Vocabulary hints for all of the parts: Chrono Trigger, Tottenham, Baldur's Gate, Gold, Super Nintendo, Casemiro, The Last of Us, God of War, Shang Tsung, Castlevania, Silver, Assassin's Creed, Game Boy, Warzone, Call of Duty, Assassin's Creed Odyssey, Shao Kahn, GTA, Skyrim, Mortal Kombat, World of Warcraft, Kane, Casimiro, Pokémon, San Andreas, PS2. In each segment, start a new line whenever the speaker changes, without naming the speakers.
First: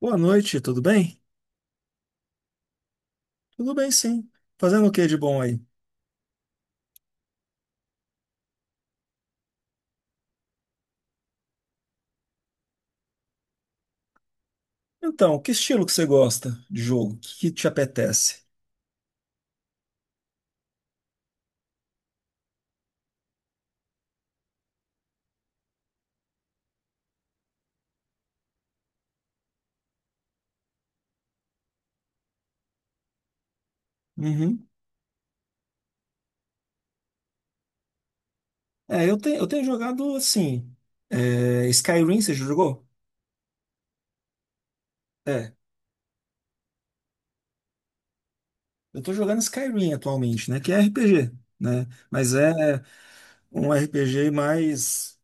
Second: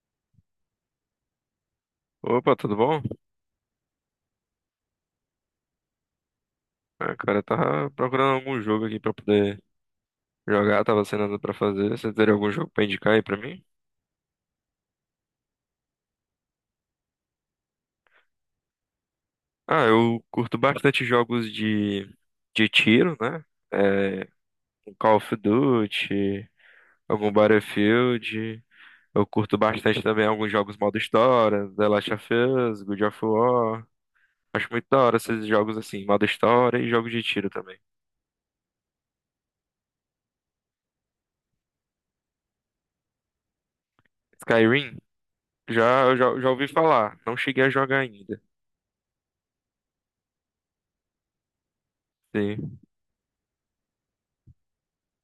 Boa noite, tudo bem?
Opa, tudo bom?
Tudo bem, sim. Fazendo o que de bom aí?
Ah, cara, eu tava procurando algum jogo aqui pra poder jogar, tava sem nada pra fazer. Você teria algum jogo pra indicar aí pra mim?
Então, que estilo que você gosta de jogo? O que que te apetece?
Ah, eu curto bastante jogos de tiro, né? É, um Call of Duty, algum Battlefield. Eu curto bastante também alguns jogos modo história, The Last of Us, God of War. Acho
Uhum.
muito da hora esses jogos assim, modo história e jogo de tiro também.
É, eu tenho jogado assim. Skyrim, você já jogou?
Skyrim,
É.
já ouvi falar, não cheguei a jogar ainda.
Eu tô jogando Skyrim atualmente, né? Que é RPG, né? Mas é
Sim.
um RPG mais.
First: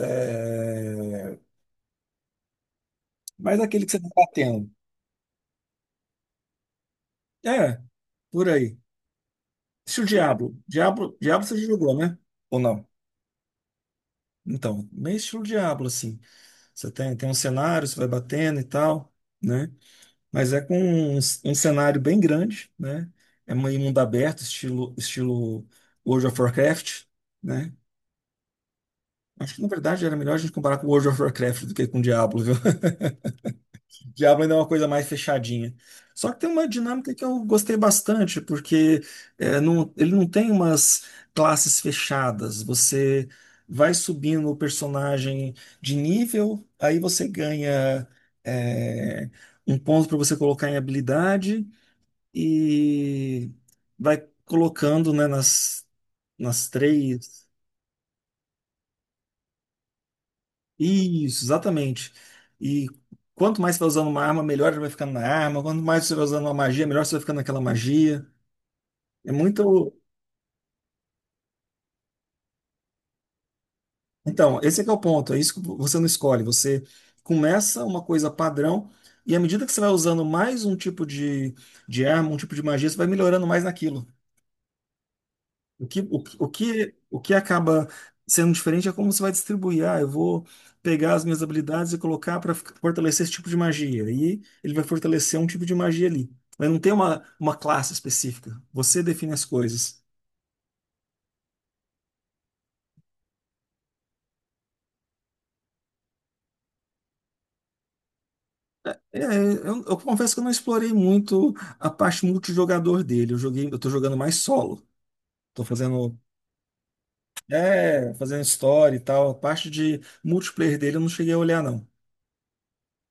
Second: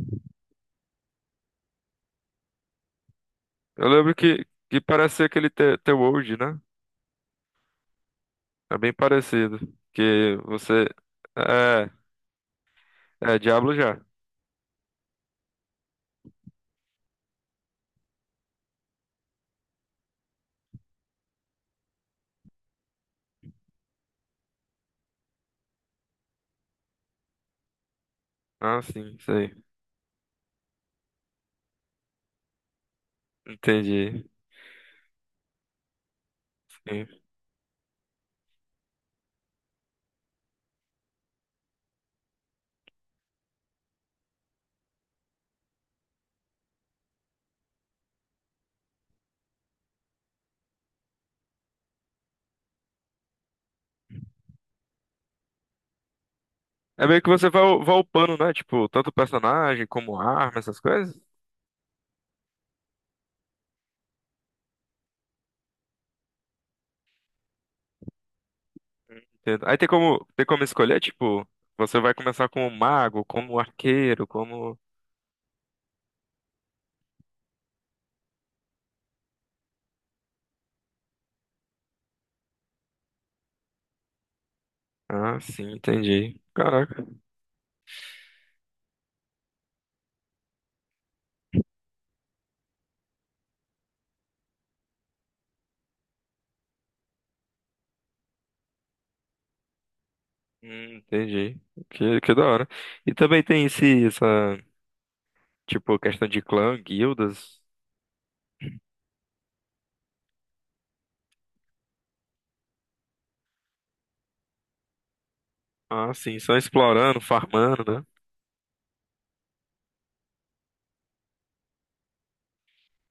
é, mais aquele
Eu
que você tá
lembro que,
batendo.
que parece ser aquele The World, né?
É, por aí.
É bem parecido.
Estilo
Que
Diablo.
você.
Diablo você já
É,
jogou, né? Ou não?
é Diablo já.
Então, meio estilo Diablo, assim. Você tem um cenário, você vai batendo e tal, né? Mas é com um cenário bem grande, né? É meio mundo aberto, estilo World of Warcraft, né?
Ah, sim, sei.
Acho que, na verdade, era melhor a gente comparar com World of Warcraft do que com Diablo, viu?
Entendi.
Diablo ainda é uma coisa mais fechadinha. Só que tem uma
Sim.
dinâmica que eu gostei bastante, porque ele não tem umas classes fechadas. Você vai subindo o personagem de nível, aí você ganha é, um ponto para você colocar em habilidade e vai colocando, né, nas
É meio que
três.
você vai upando, né? Tipo, tanto personagem como arma, essas coisas.
Isso, exatamente. E quanto mais você vai usando uma arma, melhor ele vai ficando na arma. Quanto mais você vai usando uma magia, melhor você vai ficando naquela magia. É
Entendo. Aí tem
muito.
como, tem como escolher, tipo, você vai começar como mago, como arqueiro,
Então,
como.
esse é que é o ponto. É isso que você não escolhe. Você começa uma coisa padrão, e à medida que você vai usando mais um tipo de arma, um tipo de magia, você vai melhorando mais naquilo.
Ah, sim,
O que, o, que,
entendi.
o que
Caraca.
o que acaba sendo diferente é como você vai distribuir. Ah, eu vou pegar as minhas habilidades e colocar para fortalecer esse tipo de magia. E ele vai fortalecer um tipo de magia ali. Mas não tem uma classe específica. Você define as coisas.
Entendi. Que da hora. E também tem essa, tipo, questão de clã, guildas.
É, eu confesso que eu não explorei muito a parte multijogador dele. Eu joguei, eu tô jogando mais solo. Tô
Ah,
fazendo,
sim, só explorando, farmando, né?
é, fazendo história e tal. A parte de multiplayer dele eu não cheguei a olhar, não.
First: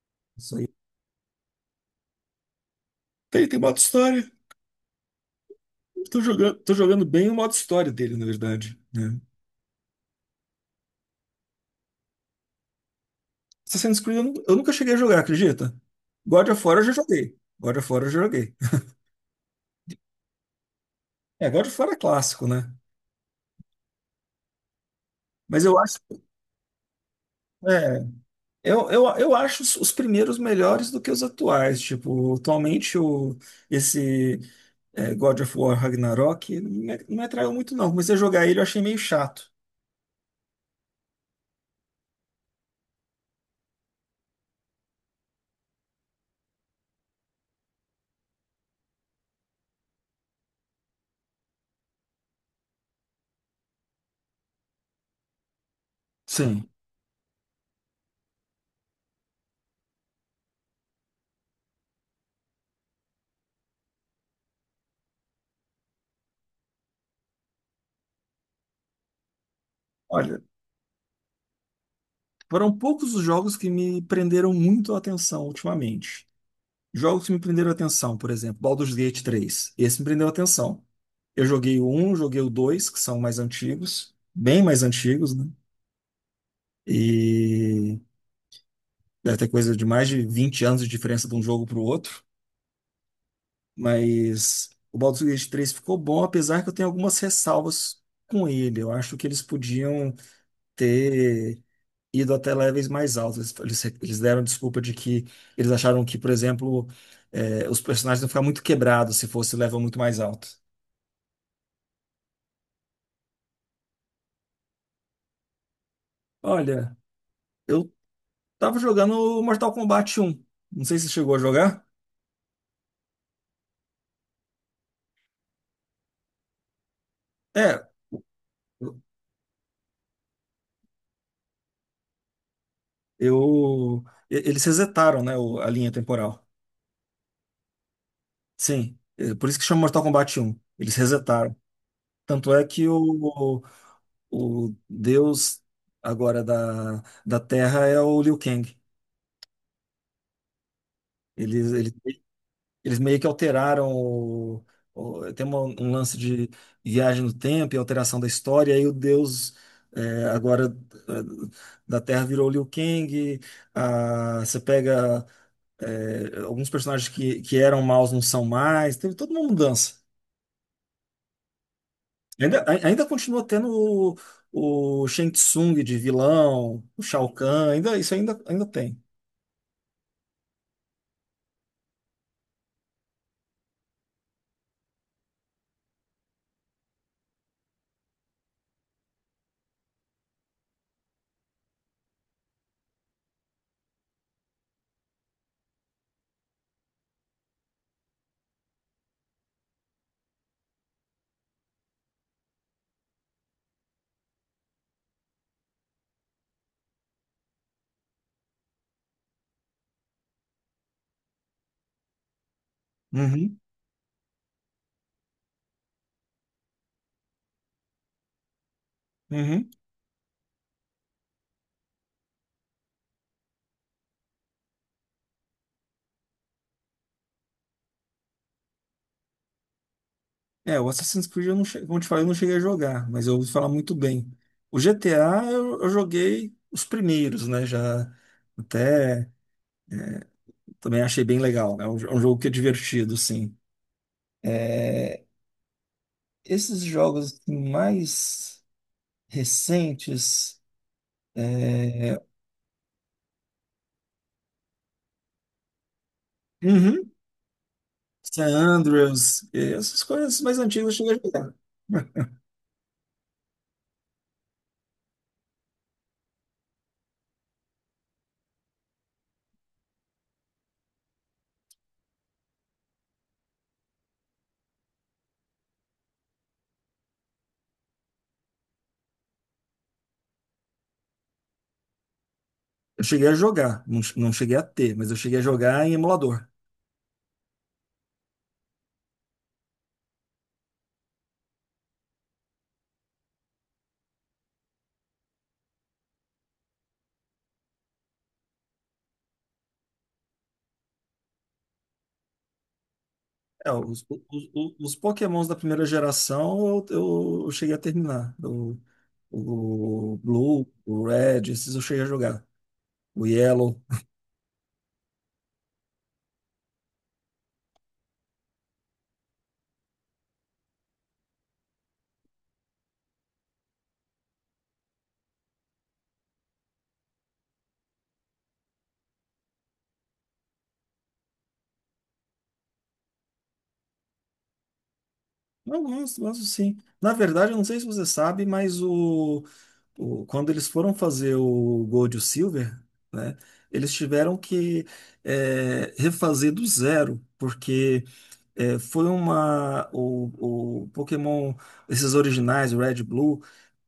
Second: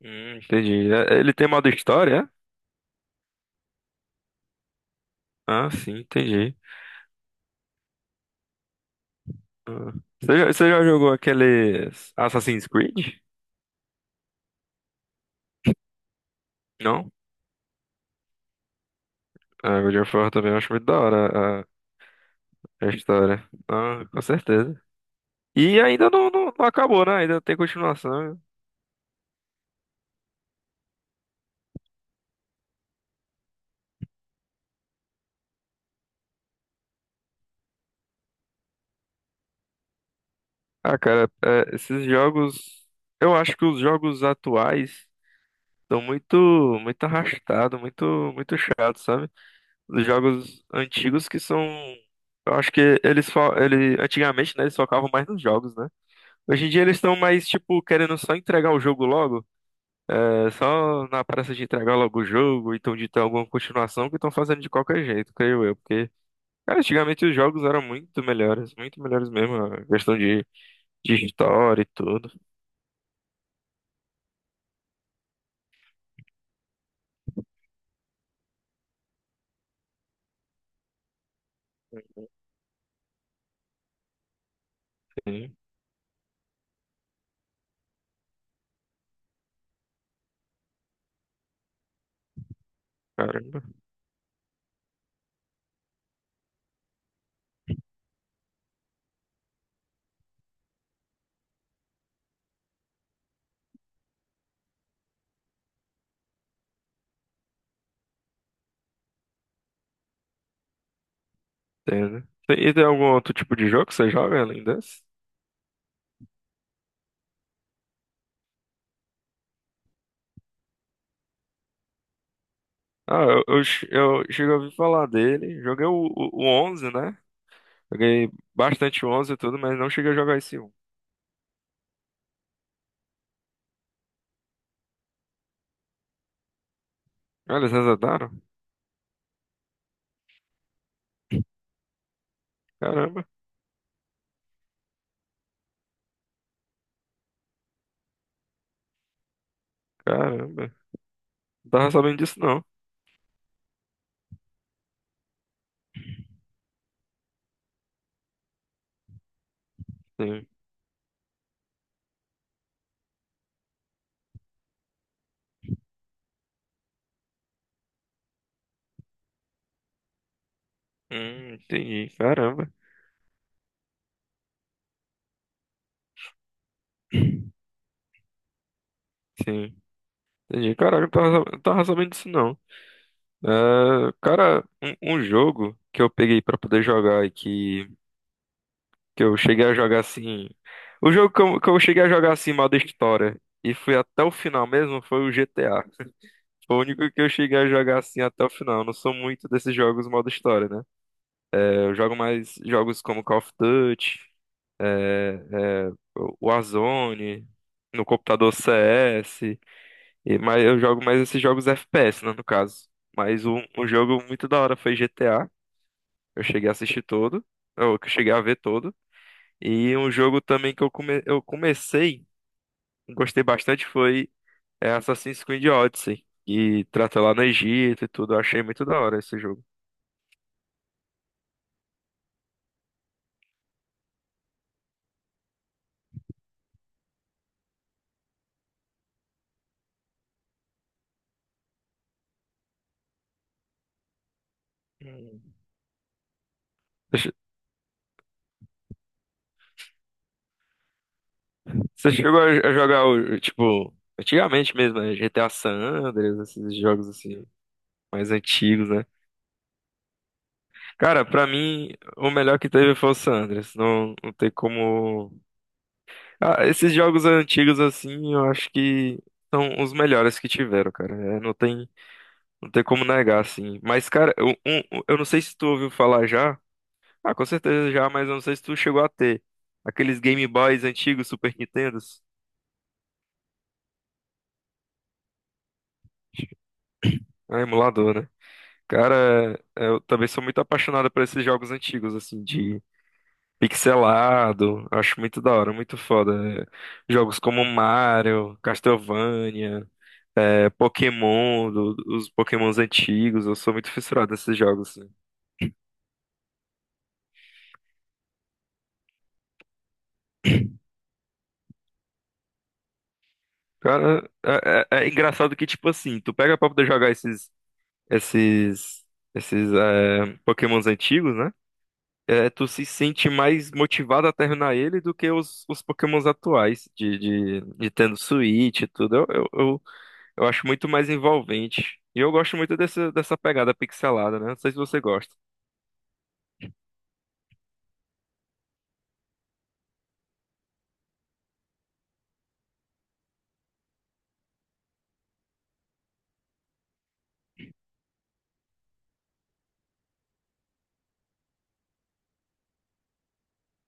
Isso aí.
Entendi. Ele tem modo história, é?
Tem modo história.
Ah, sim,
Tô jogando,
entendi.
tô jogando bem o modo história dele, na verdade, né?
Ah. Você já jogou aqueles Assassin's Creed?
Assassin's Creed eu nunca cheguei a jogar, acredita? God of War eu já
Não?
joguei. God of War eu já joguei.
Ah, God of War também eu acho muito da
É, God
hora
of War é clássico, né?
a história. Ah, com certeza.
Mas eu
E
acho,
ainda não, não, não acabou, né? Ainda tem
é,
continuação.
eu acho os primeiros melhores do que os atuais. Tipo, atualmente esse God of War Ragnarok não me atraiu muito, não. Comecei a jogar ele, eu achei meio chato.
Ah, cara, é, esses jogos. Eu acho que os jogos atuais estão muito, muito arrastados, muito, muito chato, sabe? Dos jogos antigos que são. Eu acho que eles antigamente, né, eles focavam mais nos jogos, né? Hoje em
Sim.
dia eles estão mais, tipo, querendo só entregar o jogo logo. É só na pressa de entregar logo o jogo, então de ter alguma continuação que estão fazendo de qualquer jeito, creio eu. Porque, cara, antigamente os jogos eram muito melhores mesmo. A questão
Olha,
de história e tudo.
foram poucos os jogos que me prenderam muito a atenção ultimamente. Jogos que me prenderam a atenção, por exemplo, Baldur's Gate 3. Esse me prendeu a atenção. Eu joguei o 1, joguei o 2, que são mais antigos, bem mais antigos, né?
Sim,
E deve ter coisa de mais de 20 anos de diferença de um jogo para o outro.
caramba,
Mas o Baldur's Gate 3 ficou bom, apesar que eu tenho algumas ressalvas com ele. Eu acho que eles podiam ter ido até levels mais altos. Eles deram desculpa de que eles acharam que, por exemplo, os personagens iam ficar muito quebrados se fosse level muito mais alto.
entendo. E tem algum outro tipo de jogo que você joga além desse?
Olha, eu tava jogando Mortal Kombat 1. Não sei se você chegou a jogar.
Ah, eu cheguei a ouvir falar dele. Joguei o 11, né?
É,
Joguei bastante o 11 e tudo, mas não cheguei a jogar esse um.
eu. Eles resetaram, né, a linha temporal.
Ah, eles resetaram?
Sim, é por isso que chama Mortal Kombat 1. Eles resetaram. Tanto é que
Caramba,
o deus agora da Terra é o Liu Kang.
caramba.
Ele,
Não tava
ele
sabendo disso, não.
Eles meio que alteraram tem um lance de viagem no tempo e alteração da história, e aí o Deus é,
Sim.
agora é, da Terra virou Liu Kang. Você pega alguns personagens que eram maus não são mais, teve toda uma mudança.
Entendi.
Ainda,
Caramba.
ai- ainda continua tendo o Shang Tsung de vilão, o Shao Kahn, ainda, isso ainda, tem.
Sim. Entendi. Caralho, não tava sabendo disso, não. É, cara, um jogo que eu peguei pra poder jogar e que eu cheguei a jogar assim. O jogo que eu cheguei a jogar assim, modo história, e fui até o final mesmo, foi o GTA. Foi o único que eu cheguei a jogar assim até o final. Eu não sou muito desses jogos modo história, né? É, eu jogo mais jogos como Call of Duty, é, é, Warzone, no computador CS, e, mas eu jogo mais esses jogos FPS, né, no caso. Mas
Uhum,
um jogo muito da hora foi GTA, eu cheguei a assistir todo, ou que eu cheguei a ver todo.
uhum.
E um jogo também que eu comecei, gostei bastante, foi Assassin's Creed Odyssey, que trata lá no Egito e tudo, eu achei muito da hora esse jogo.
É, o Assassin's Creed, eu não che... como eu te falei, eu não cheguei a jogar, mas eu ouvi falar muito bem. O GTA, eu joguei os primeiros, né? Já até também achei bem legal, né? É um jogo que é divertido, sim. É,
Hum.
esses jogos assim, mais recentes,
Você
é...
chegou a jogar o, tipo, antigamente mesmo, né? GTA San Andreas, esses jogos
uhum.
assim, mais
San
antigos, né?
Andreas, essas coisas mais antigas eu cheguei
Cara,
a
pra
jogar.
mim, o melhor que teve foi o San Andreas. Não, não tem como. Ah, esses jogos antigos, assim, eu acho que são os melhores que tiveram, cara. É, não tem como negar, assim. Mas, cara, eu não sei se tu ouviu falar já. Ah, com certeza já, mas eu não sei se tu chegou a ter. Aqueles Game Boys antigos, Super Nintendos.
Eu cheguei a jogar, não, não cheguei a ter, mas eu cheguei a jogar em emulador.
Ah, emulador, né? Cara, eu também sou muito apaixonado por esses jogos antigos, assim, de pixelado. Acho muito da hora, muito foda. É, jogos como Mario, Castlevania, Pokémon, os Pokémons antigos. Eu
É,
sou muito
os, os,
fissurado nesses
os-
jogos,
os
assim.
Pokémons da primeira geração eu cheguei a terminar. O Blue, o Red, esses eu cheguei a jogar. O Yellow.
Cara, é engraçado que, tipo assim, tu pega pra poder jogar esses, esses, Pokémons antigos, né? Tu se sente mais motivado a terminar ele do que os Pokémons atuais, de tendo Switch e tudo. Eu acho muito mais envolvente. E eu gosto muito dessa pegada pixelada, né? Não sei se você gosta.
Eu gosto, gosto sim. Na verdade, eu não sei se você sabe, mas quando eles foram fazer o Gold e o Silver, né, eles tiveram que refazer do zero, porque foi uma. O Pokémon, esses originais, o Red e Blue.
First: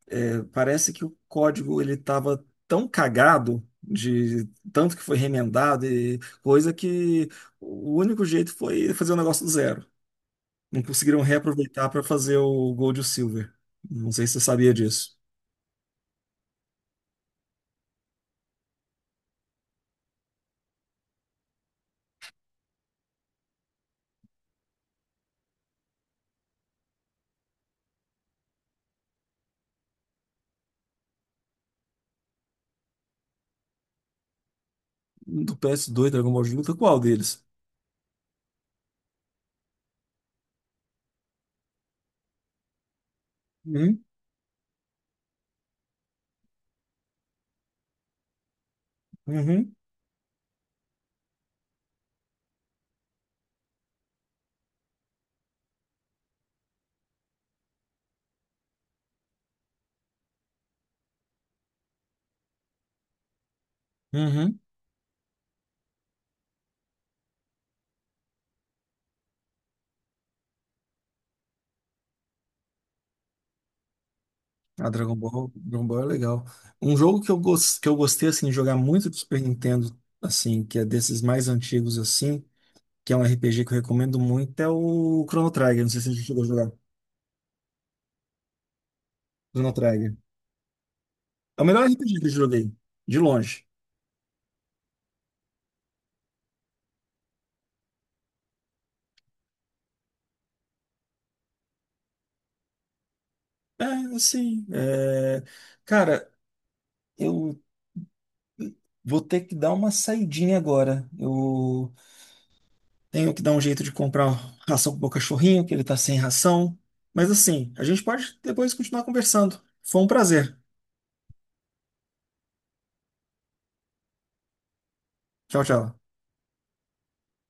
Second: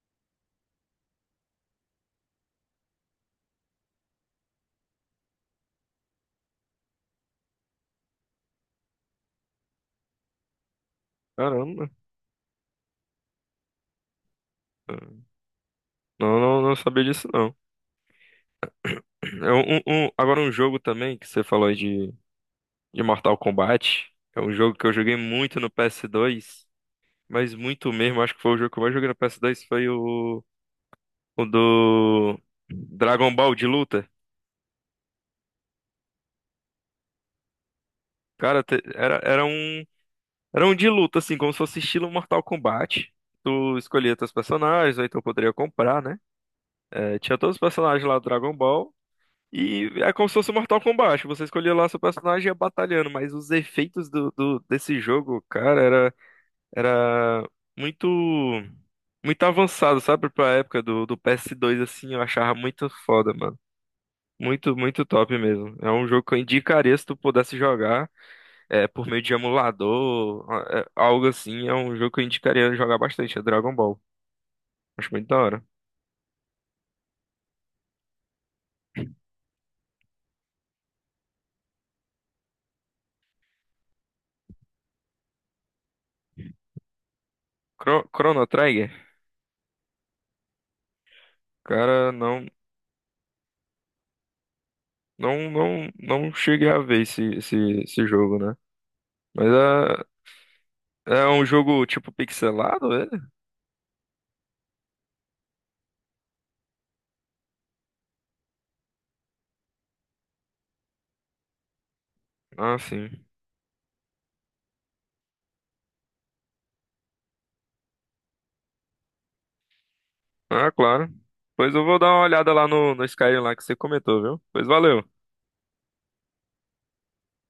É, parece que o código ele estava tão cagado de tanto que foi remendado e coisa que o único jeito foi fazer o negócio do zero. Não conseguiram reaproveitar
Caramba,
para fazer o Gold e o Silver. Não sei se você sabia disso.
não, não, não sabia disso, não. É agora um jogo também que você falou aí de Mortal Kombat. É um jogo que eu joguei muito no PS2, mas muito mesmo. Acho que foi o jogo que eu mais joguei no PS2 foi o do Dragon Ball de luta.
Do PS2, Dragon Ball de luta, qual deles?
Cara, era um de luta, assim, como se fosse estilo Mortal Kombat. Tu
Uhum,
escolhia teus personagens, ou então poderia comprar, né? É, tinha todos os personagens lá do Dragon Ball.
uhum,
E é como se fosse Mortal Kombat. Você escolhia lá seu personagem e ia batalhando, mas os efeitos desse jogo, cara, era muito, muito avançado, sabe? Pra época do PS2, assim, eu achava muito foda, mano.
uhum.
Muito, muito top mesmo. É um jogo que eu indicaria se tu pudesse jogar. Por meio de emulador, algo assim, é um jogo que eu indicaria jogar bastante, é Dragon Ball.
A
Acho
Dragon
muito da
Ball,
hora.
Dragon Ball é legal. Um jogo que eu gostei assim, de jogar muito do Super Nintendo, assim, que é desses mais antigos assim. Que é um RPG que eu recomendo muito, é o Chrono Trigger. Não sei se você chegou a jogar.
Chrono Trigger,
Chrono Trigger. É o melhor
cara,
RPG que eu
não,
joguei, de longe.
não, não, não cheguei a ver esse jogo, né? Mas é um jogo tipo pixelado, ele?
É, assim. Cara, eu vou ter que dar uma saidinha agora. Eu
Ah, sim.
tenho que dar um jeito de comprar ração pro meu cachorrinho, que ele tá sem ração. Mas assim, a gente pode depois continuar conversando. Foi um prazer.
Ah, claro. Pois eu vou dar uma olhada lá no Skyrim lá que você comentou, viu? Pois valeu.
Tchau, tchau.